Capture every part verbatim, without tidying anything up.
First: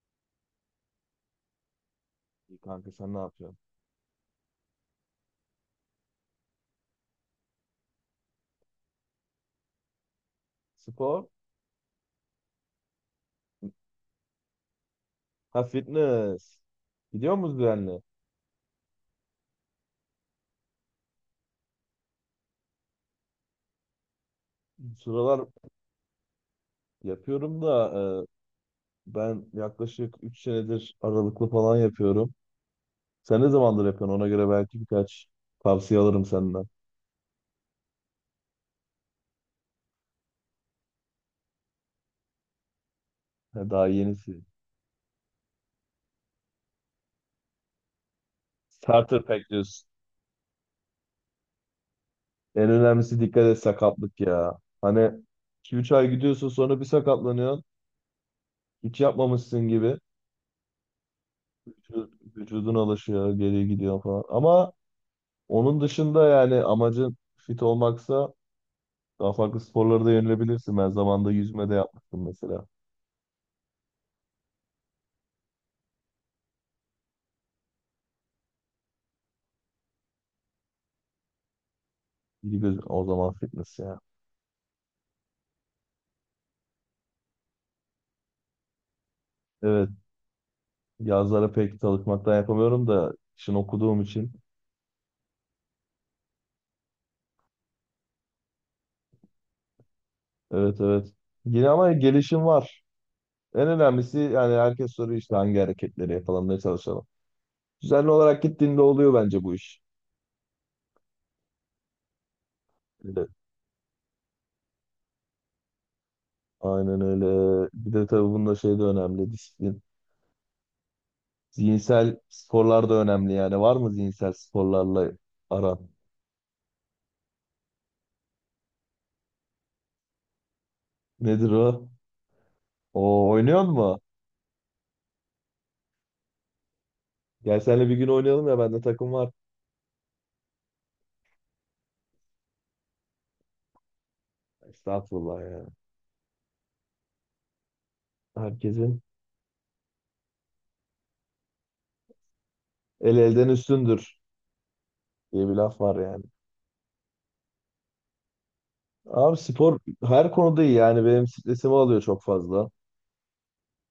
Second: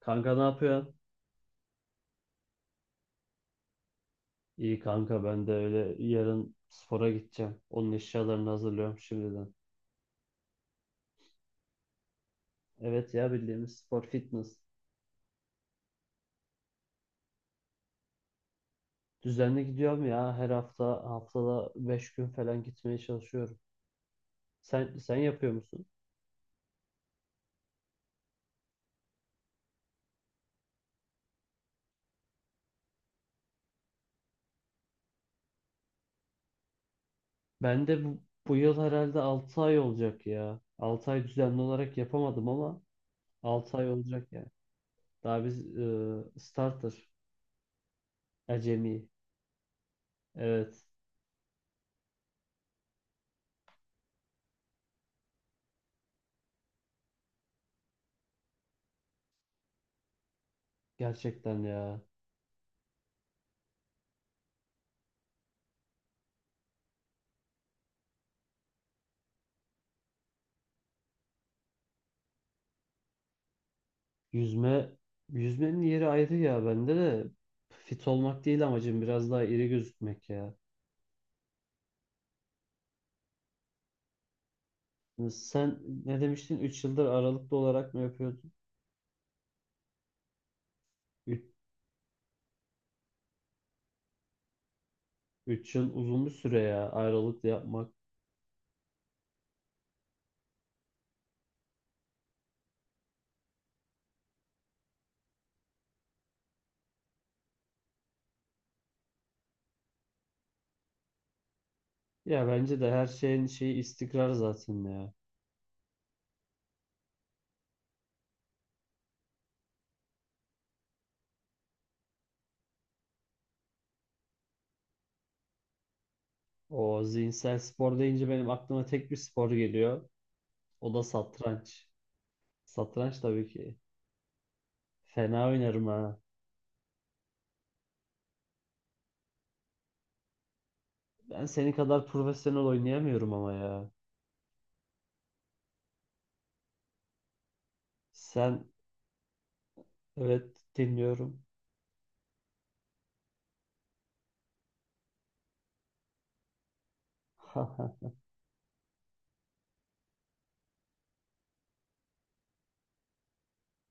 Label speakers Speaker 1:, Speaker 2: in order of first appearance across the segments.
Speaker 1: Kanka ne yapıyorsun?
Speaker 2: İyi kanka sen ne yapıyorsun?
Speaker 1: İyi kanka, ben de öyle, yarın spora gideceğim. Onun eşyalarını hazırlıyorum şimdiden.
Speaker 2: Spor?
Speaker 1: Evet ya, bildiğimiz spor, fitness.
Speaker 2: Ha fitness. Gidiyor musun düzenli?
Speaker 1: Düzenli gidiyorum ya, her hafta, haftada beş gün falan gitmeye çalışıyorum. Sen sen
Speaker 2: Sıralar
Speaker 1: yapıyor musun?
Speaker 2: yapıyorum da e, ben yaklaşık üç senedir aralıklı falan yapıyorum. Sen ne zamandır yapıyorsun? Ona göre belki birkaç tavsiye alırım senden.
Speaker 1: Ben de bu, bu yıl herhalde altı ay olacak ya. Altı ay düzenli olarak yapamadım ama
Speaker 2: Ha,
Speaker 1: altı
Speaker 2: daha
Speaker 1: ay olacak
Speaker 2: yenisi.
Speaker 1: yani. Daha biz e, starter, acemi.
Speaker 2: Starter pack diyorsun.
Speaker 1: Evet,
Speaker 2: En önemlisi dikkat et sakatlık ya. Hani iki üç ay gidiyorsun sonra bir sakatlanıyorsun. Hiç yapmamışsın gibi.
Speaker 1: gerçekten ya.
Speaker 2: Vücud- Vücudun alışıyor, geri gidiyor falan. Ama onun dışında yani amacın fit olmaksa daha farklı sporlara da yönelebilirsin. Ben zamanında yüzme de yapmıştım mesela.
Speaker 1: Yüzme, yüzmenin yeri ayrı ya, bende de fit olmak değil amacım, biraz daha iri gözükmek ya.
Speaker 2: İyi göz o zaman fitness ya.
Speaker 1: Hani sen ne demiştin, üç yıldır aralıklı olarak mı yapıyordun?
Speaker 2: Evet, yazlara pek çalışmaktan yapamıyorum da işin okuduğum için.
Speaker 1: Üç yıl uzun bir süre ya, aralıklı yapmak.
Speaker 2: Evet, evet. Yine ama gelişim var. En önemlisi yani herkes soruyor işte hangi hareketleri yapalım, ne çalışalım. Düzenli olarak gittiğinde oluyor bence bu iş.
Speaker 1: Ya bence de her
Speaker 2: Evet,
Speaker 1: şeyin şeyi istikrar zaten ya.
Speaker 2: aynen öyle. Bir de tabii bunda şey de önemli, disiplin. Zihinsel sporlar da önemli yani. Var mı zihinsel sporlarla aran?
Speaker 1: O zihinsel spor deyince benim aklıma tek bir spor geliyor. O da
Speaker 2: Nedir
Speaker 1: satranç.
Speaker 2: o?
Speaker 1: Satranç
Speaker 2: O
Speaker 1: tabii
Speaker 2: oynuyor
Speaker 1: ki.
Speaker 2: mu?
Speaker 1: Fena oynarım ha.
Speaker 2: Gel senle bir gün oynayalım ya bende takım var.
Speaker 1: Ben senin kadar profesyonel oynayamıyorum ama ya.
Speaker 2: Estağfurullah ya.
Speaker 1: Sen,
Speaker 2: Herkesin
Speaker 1: evet, dinliyorum.
Speaker 2: el elden üstündür diye bir laf var yani. Abi spor her konuda iyi yani benim stresimi alıyor çok fazla.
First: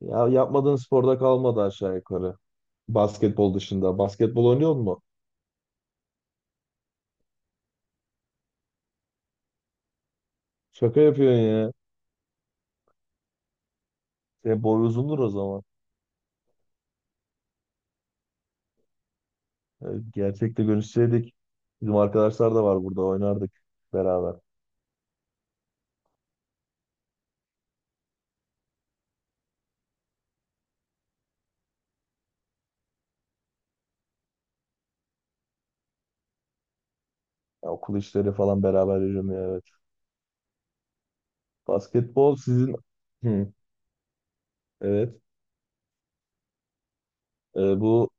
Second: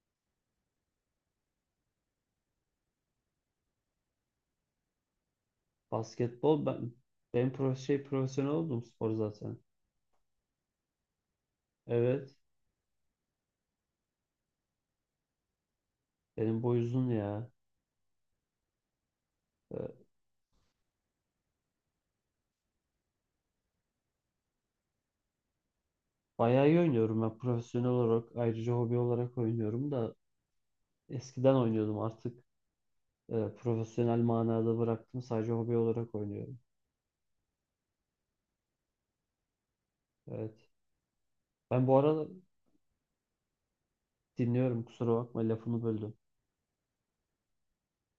Speaker 2: Ya yapmadığın sporda kalmadı aşağı yukarı. Basketbol dışında. Basketbol oynuyor mu?
Speaker 1: Basketbol, ben ben pro şey profesyonel oldum spor zaten.
Speaker 2: Şaka yapıyorsun ya.
Speaker 1: Evet.
Speaker 2: Senin boy uzundur o zaman.
Speaker 1: Benim boy uzun ya.
Speaker 2: Yani
Speaker 1: Ee,
Speaker 2: gerçekte görüşseydik bizim arkadaşlar da var, burada oynardık beraber.
Speaker 1: Bayağı iyi oynuyorum ben profesyonel olarak, ayrıca hobi olarak oynuyorum da. Eskiden oynuyordum, artık e, profesyonel manada bıraktım, sadece hobi olarak oynuyorum.
Speaker 2: Ya okul işleri falan beraber yürümüyor, evet.
Speaker 1: Evet. Ben bu arada,
Speaker 2: Basketbol sizin... Hı,
Speaker 1: dinliyorum, kusura
Speaker 2: evet.
Speaker 1: bakma, lafını böldüm.
Speaker 2: Ee, bu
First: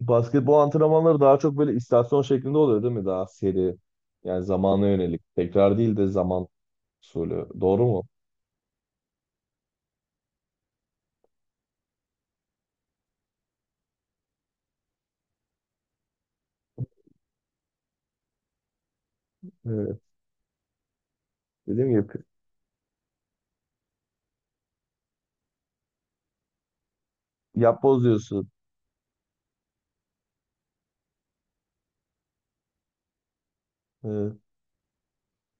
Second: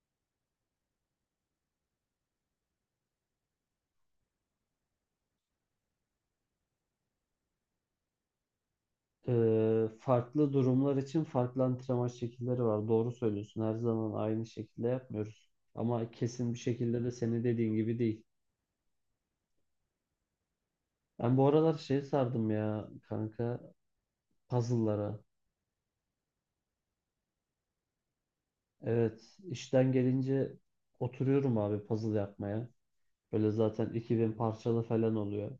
Speaker 2: basketbol antrenmanları daha çok böyle istasyon şeklinde oluyor değil mi? Daha seri. Yani zamana yönelik. Tekrar değil de zaman usulü. Doğru mu?
Speaker 1: Ee, farklı durumlar için farklı antrenman şekilleri var. Doğru söylüyorsun. Her zaman aynı şekilde yapmıyoruz. Ama kesin bir şekilde de senin dediğin gibi değil.
Speaker 2: Evet.
Speaker 1: Ben bu aralar
Speaker 2: Dediğim
Speaker 1: şey
Speaker 2: gibi
Speaker 1: sardım ya kanka, puzzle'lara.
Speaker 2: yapboz diyorsun.
Speaker 1: Evet, işten gelince oturuyorum abi puzzle yapmaya. Böyle zaten iki bin
Speaker 2: Evet.
Speaker 1: parçalı falan oluyor.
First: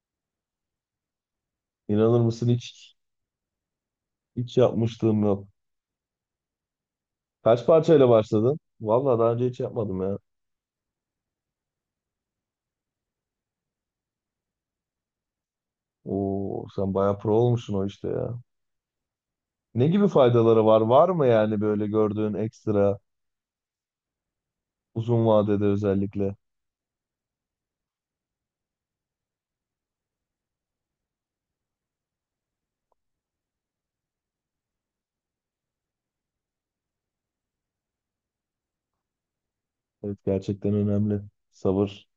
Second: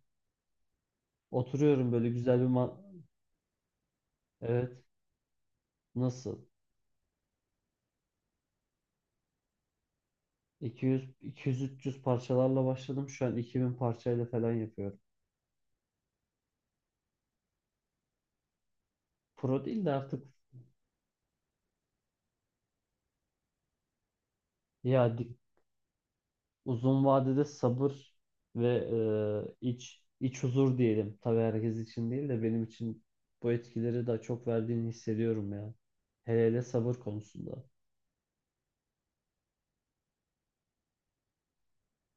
Speaker 1: Oturuyorum böyle
Speaker 2: İnanır
Speaker 1: güzel bir
Speaker 2: mısın
Speaker 1: ma-
Speaker 2: hiç hiç
Speaker 1: Evet,
Speaker 2: yapmışlığım yok.
Speaker 1: nasıl?
Speaker 2: Kaç parçayla başladın? Vallahi daha önce hiç yapmadım ya.
Speaker 1: iki yüz, iki yüz-üç yüz parçalarla başladım. Şu an iki bin parçayla falan yapıyorum.
Speaker 2: Oo, sen bayağı pro olmuşsun o işte ya.
Speaker 1: Pro değil
Speaker 2: Ne
Speaker 1: de
Speaker 2: gibi
Speaker 1: artık
Speaker 2: faydaları var? Var mı yani böyle gördüğün ekstra
Speaker 1: ya,
Speaker 2: uzun vadede özellikle?
Speaker 1: uzun vadede sabır ve e, iç iç huzur diyelim. Tabii herkes için değil de benim için bu etkileri daha çok verdiğini hissediyorum ya. Hele hele sabır konusunda.
Speaker 2: Evet, gerçekten önemli. Sabır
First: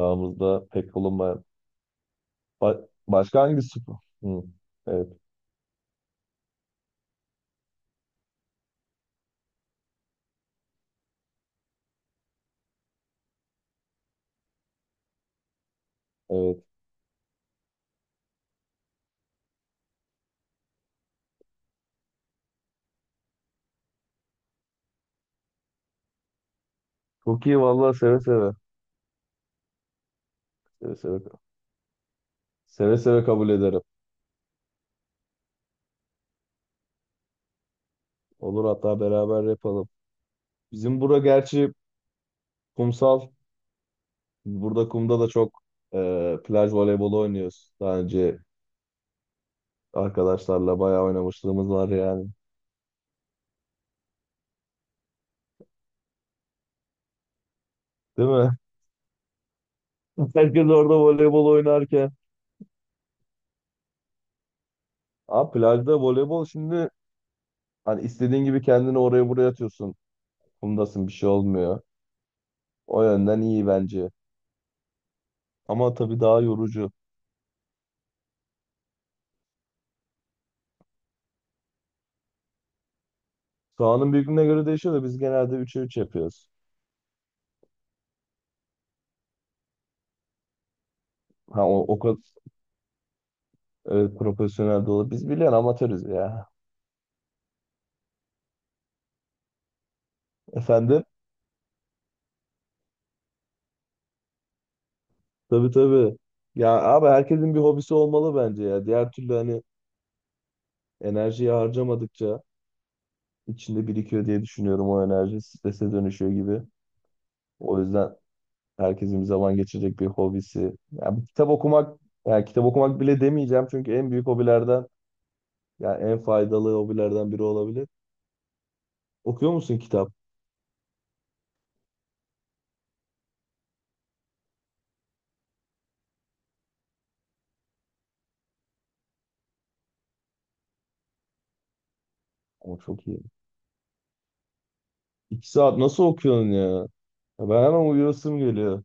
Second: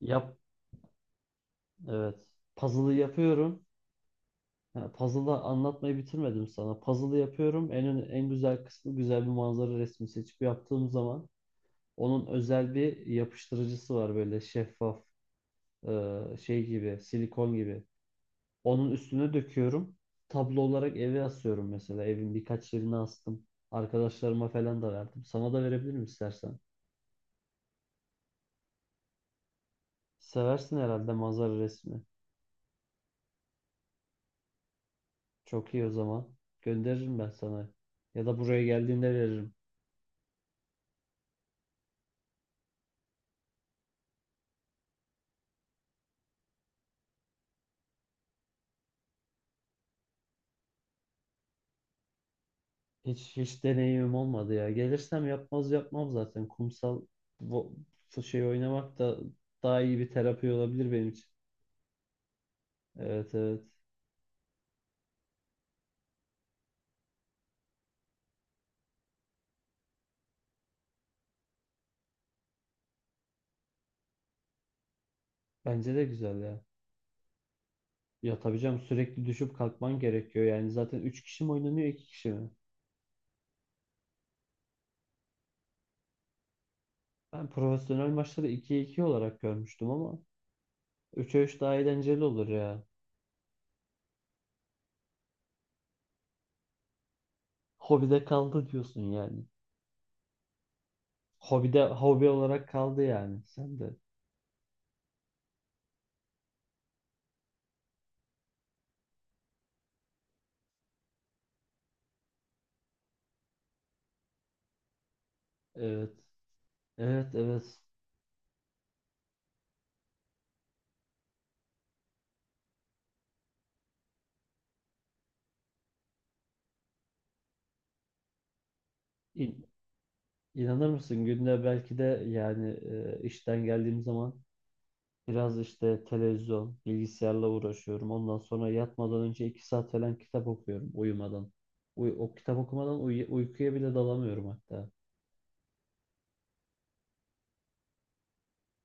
Speaker 1: Yap,
Speaker 2: pek bulunmayan.
Speaker 1: evet.
Speaker 2: Ba-
Speaker 1: Puzzle'ı
Speaker 2: başka
Speaker 1: yapıyorum.
Speaker 2: hangi spor? Hı,
Speaker 1: Ha,
Speaker 2: evet,
Speaker 1: puzzle'ı anlatmayı bitirmedim sana. Puzzle'ı yapıyorum. En ön- en güzel kısmı, güzel bir manzara resmi seçip yaptığım zaman onun özel bir yapıştırıcısı var, böyle şeffaf, e,
Speaker 2: evet.
Speaker 1: şey gibi, silikon gibi. Onun üstüne döküyorum. Tablo olarak eve asıyorum mesela. Evin birkaç yerine astım. Arkadaşlarıma falan da verdim. Sana da verebilirim istersen.
Speaker 2: Çok iyi vallahi, seve seve.
Speaker 1: Seversin
Speaker 2: Seve
Speaker 1: herhalde
Speaker 2: seve.
Speaker 1: manzara resmi.
Speaker 2: Seve seve kabul ederim.
Speaker 1: Çok iyi o zaman. Gönderirim ben sana. Ya da buraya
Speaker 2: Olur, hatta
Speaker 1: geldiğinde
Speaker 2: beraber
Speaker 1: veririm.
Speaker 2: yapalım. Bizim bura gerçi kumsal. Burada kumda da çok e, plaj voleybolu oynuyoruz. Daha önce arkadaşlarla bayağı oynamışlığımız var yani.
Speaker 1: Hiç hiç deneyimim olmadı ya. Gelirsem yapmaz yapmam zaten. Kumsal vo-
Speaker 2: Değil
Speaker 1: şey
Speaker 2: mi?
Speaker 1: oynamak da daha iyi bir terapi
Speaker 2: Herkes
Speaker 1: olabilir
Speaker 2: orada
Speaker 1: benim için.
Speaker 2: voleybol oynarken.
Speaker 1: Evet, evet.
Speaker 2: Abi plajda voleybol şimdi hani istediğin gibi kendini oraya buraya atıyorsun. Kumdasın, bir şey olmuyor. O yönden iyi bence.
Speaker 1: Bence
Speaker 2: Ama
Speaker 1: de
Speaker 2: tabii
Speaker 1: güzel
Speaker 2: daha
Speaker 1: ya.
Speaker 2: yorucu.
Speaker 1: Ya tabii canım, sürekli düşüp kalkman gerekiyor. Yani zaten üç kişi mi oynanıyor, iki kişi mi?
Speaker 2: Sahanın büyüklüğüne göre değişiyor da biz genelde üçe üç yapıyoruz.
Speaker 1: Ben profesyonel maçları ikiye iki olarak görmüştüm ama üçe üç
Speaker 2: Ha
Speaker 1: daha
Speaker 2: o, o kadar
Speaker 1: eğlenceli olur ya.
Speaker 2: e, profesyonel de olur. Biz biliyorsun amatörüz ya.
Speaker 1: Hobide kaldı diyorsun yani.
Speaker 2: Efendim?
Speaker 1: Hobide, hobi olarak kaldı yani sen de.
Speaker 2: Tabii, tabii. Ya abi herkesin bir hobisi olmalı bence ya. Diğer türlü hani enerjiyi harcamadıkça içinde birikiyor diye düşünüyorum o enerji. Strese
Speaker 1: Evet.
Speaker 2: dönüşüyor gibi.
Speaker 1: Evet, evet.
Speaker 2: O yüzden herkesin bir zaman geçirecek bir hobisi. Ya bir kitap okumak, yani kitap okumak bile demeyeceğim çünkü en büyük hobilerden, yani en faydalı hobilerden biri olabilir. Okuyor
Speaker 1: İn,
Speaker 2: musun kitap?
Speaker 1: inanır mısın, günde belki de yani e, işten geldiğim zaman biraz işte televizyon, bilgisayarla uğraşıyorum. Ondan sonra yatmadan önce iki saat falan kitap okuyorum uyumadan. Uy- o kitap
Speaker 2: O
Speaker 1: okumadan
Speaker 2: çok iyi.
Speaker 1: uy- uykuya bile dalamıyorum hatta.
Speaker 2: İki saat nasıl okuyorsun ya? Ya ben hemen uyuyasım geliyor.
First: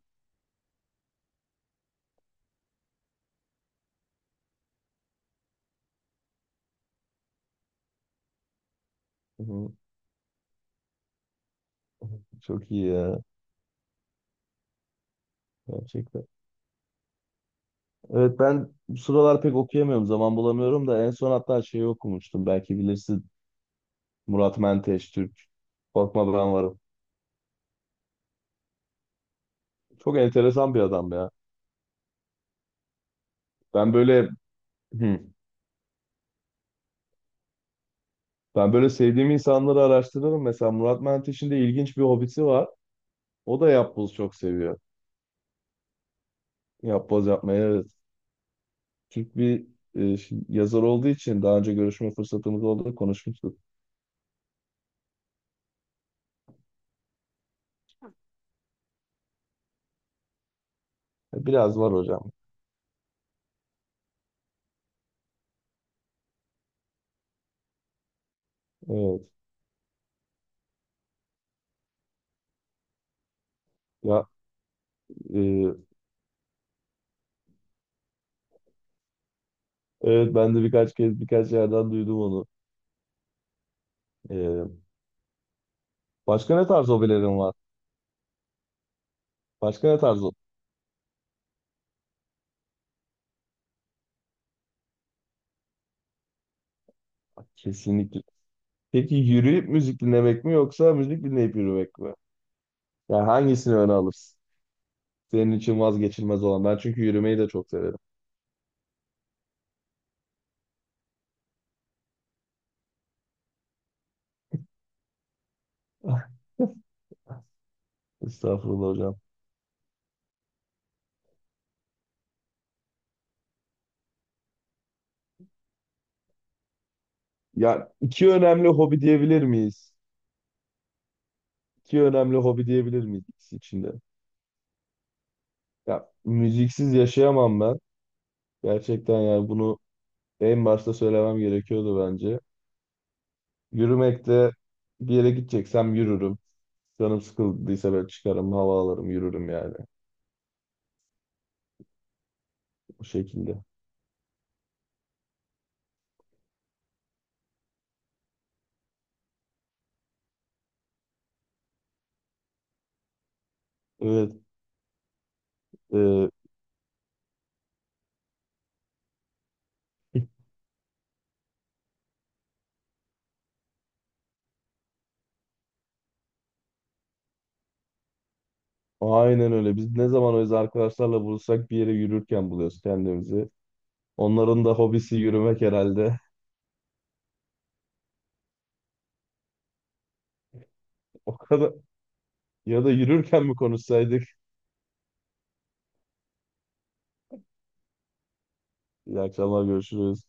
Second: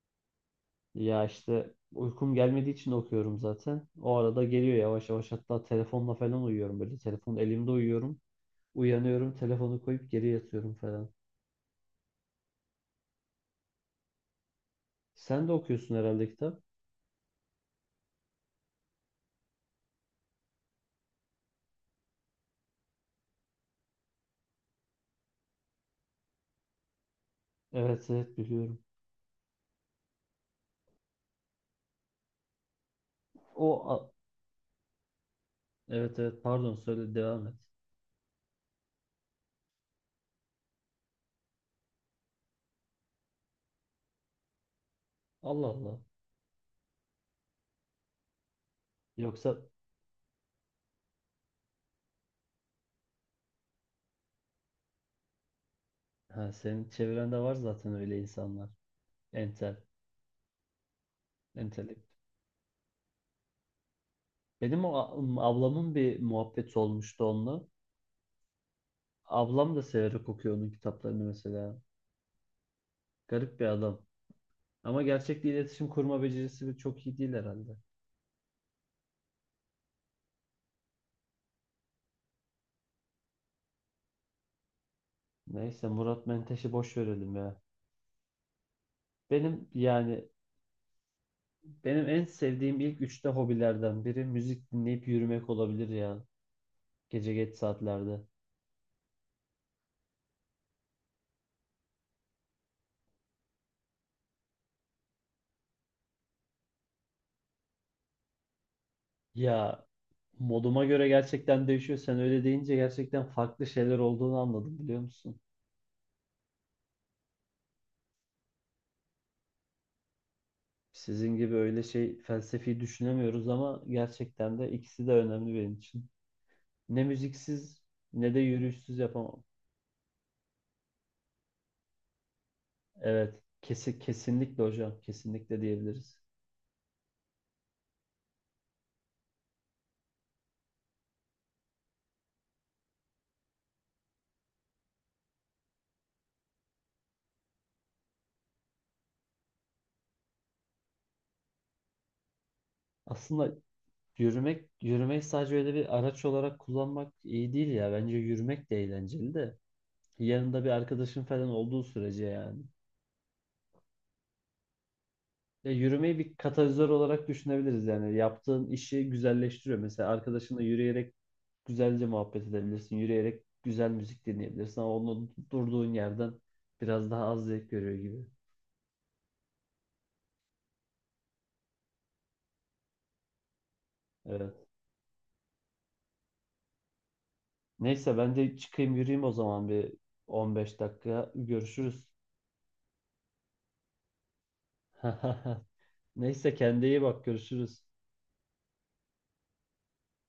Speaker 1: Ya işte uykum gelmediği için okuyorum zaten. O arada geliyor yavaş yavaş, hatta telefonla falan uyuyorum böyle. Telefon elimde uyuyorum. Uyanıyorum,
Speaker 2: Hı hı,
Speaker 1: telefonu koyup geri yatıyorum falan.
Speaker 2: çok iyi ya.
Speaker 1: Sen de okuyorsun
Speaker 2: Gerçekten.
Speaker 1: herhalde kitap.
Speaker 2: Evet, ben bu sıralar pek okuyamıyorum. Zaman bulamıyorum da en son hatta şeyi okumuştum. Belki bilirsin. Murat Menteş Türk. Korkma Ben Varım.
Speaker 1: Evet, evet, biliyorum.
Speaker 2: Çok enteresan bir adam ya.
Speaker 1: O
Speaker 2: Ben
Speaker 1: a-
Speaker 2: böyle, hı,
Speaker 1: evet, evet, pardon, söyle, devam et.
Speaker 2: ben böyle sevdiğim insanları araştırırım. Mesela Murat Menteş'in de ilginç bir hobisi var. O da yapboz çok seviyor.
Speaker 1: Allah Allah.
Speaker 2: Yapboz yapmayı, evet. Türk
Speaker 1: Yoksa,
Speaker 2: bir e, yazar olduğu için daha önce görüşme fırsatımız oldu, konuşmuştuk.
Speaker 1: ha, senin çevrende var zaten öyle insanlar. Entel,
Speaker 2: Biraz var
Speaker 1: entelek.
Speaker 2: hocam.
Speaker 1: Benim o a- ablamın bir muhabbeti olmuştu onunla.
Speaker 2: Evet.
Speaker 1: Ablam da severek okuyor onun kitaplarını mesela. Garip bir adam.
Speaker 2: Ya
Speaker 1: Ama gerçekte
Speaker 2: e,
Speaker 1: iletişim kurma becerisi bir çok iyi değil herhalde.
Speaker 2: evet, ben de birkaç kez birkaç yerden duydum onu. E,
Speaker 1: Neyse, Murat
Speaker 2: başka ne
Speaker 1: Menteş'i
Speaker 2: tarz
Speaker 1: boş verelim
Speaker 2: hobilerin var?
Speaker 1: ya. Benim,
Speaker 2: Başka ne tarz?
Speaker 1: yani
Speaker 2: ho-
Speaker 1: benim en sevdiğim ilk üçte hobilerden biri müzik dinleyip yürümek olabilir ya. Gece geç saatlerde.
Speaker 2: Kesinlikle. Peki yürüyüp müzik dinlemek mi yoksa müzik dinleyip yürümek mi? Yani hangisini öne alırsın? Senin için vazgeçilmez olan. Ben çünkü yürümeyi de çok severim.
Speaker 1: Ya moduma göre gerçekten değişiyor. Sen öyle deyince gerçekten farklı şeyler olduğunu anladım, biliyor musun?
Speaker 2: Estağfurullah hocam.
Speaker 1: Sizin gibi öyle şey felsefi düşünemiyoruz ama gerçekten de ikisi de önemli benim için. Ne müziksiz
Speaker 2: Ya iki
Speaker 1: ne de
Speaker 2: önemli
Speaker 1: yürüyüşsüz
Speaker 2: hobi
Speaker 1: yapamam.
Speaker 2: diyebilir miyiz? İki önemli hobi diyebilir miyiz
Speaker 1: Evet,
Speaker 2: ikisi içinde?
Speaker 1: kesi, kesinlikle hocam, kesinlikle
Speaker 2: Ya
Speaker 1: diyebiliriz.
Speaker 2: müziksiz yaşayamam ben. Gerçekten yani bunu en başta söylemem gerekiyordu bence. Yürümekte bir yere gideceksem yürürüm. Canım sıkıldıysa ben çıkarım, hava alırım, yürürüm yani. Bu
Speaker 1: Aslında
Speaker 2: şekilde.
Speaker 1: yürümek, yürümeyi sadece öyle bir araç olarak kullanmak iyi değil ya. Bence yürümek de eğlenceli de. Yanında bir arkadaşın falan olduğu sürece yani.
Speaker 2: Evet,
Speaker 1: Ya yürümeyi
Speaker 2: e,
Speaker 1: bir katalizör olarak düşünebiliriz yani. Yaptığın işi güzelleştiriyor. Mesela arkadaşınla yürüyerek güzelce muhabbet edebilirsin. Yürüyerek güzel müzik dinleyebilirsin ama onu durduğun yerden biraz daha az zevk görüyor gibi.
Speaker 2: aynen öyle. Biz ne zaman öz arkadaşlarla buluşsak bir yere yürürken buluyoruz kendimizi. Onların
Speaker 1: Evet.
Speaker 2: da hobisi yürümek herhalde.
Speaker 1: Neyse ben de çıkayım, yürüyeyim o zaman, bir on beş dakika
Speaker 2: O kadar.
Speaker 1: görüşürüz.
Speaker 2: Ya da yürürken mi konuşsaydık?
Speaker 1: Neyse, kendine iyi bak, görüşürüz.
Speaker 2: İyi akşamlar, görüşürüz.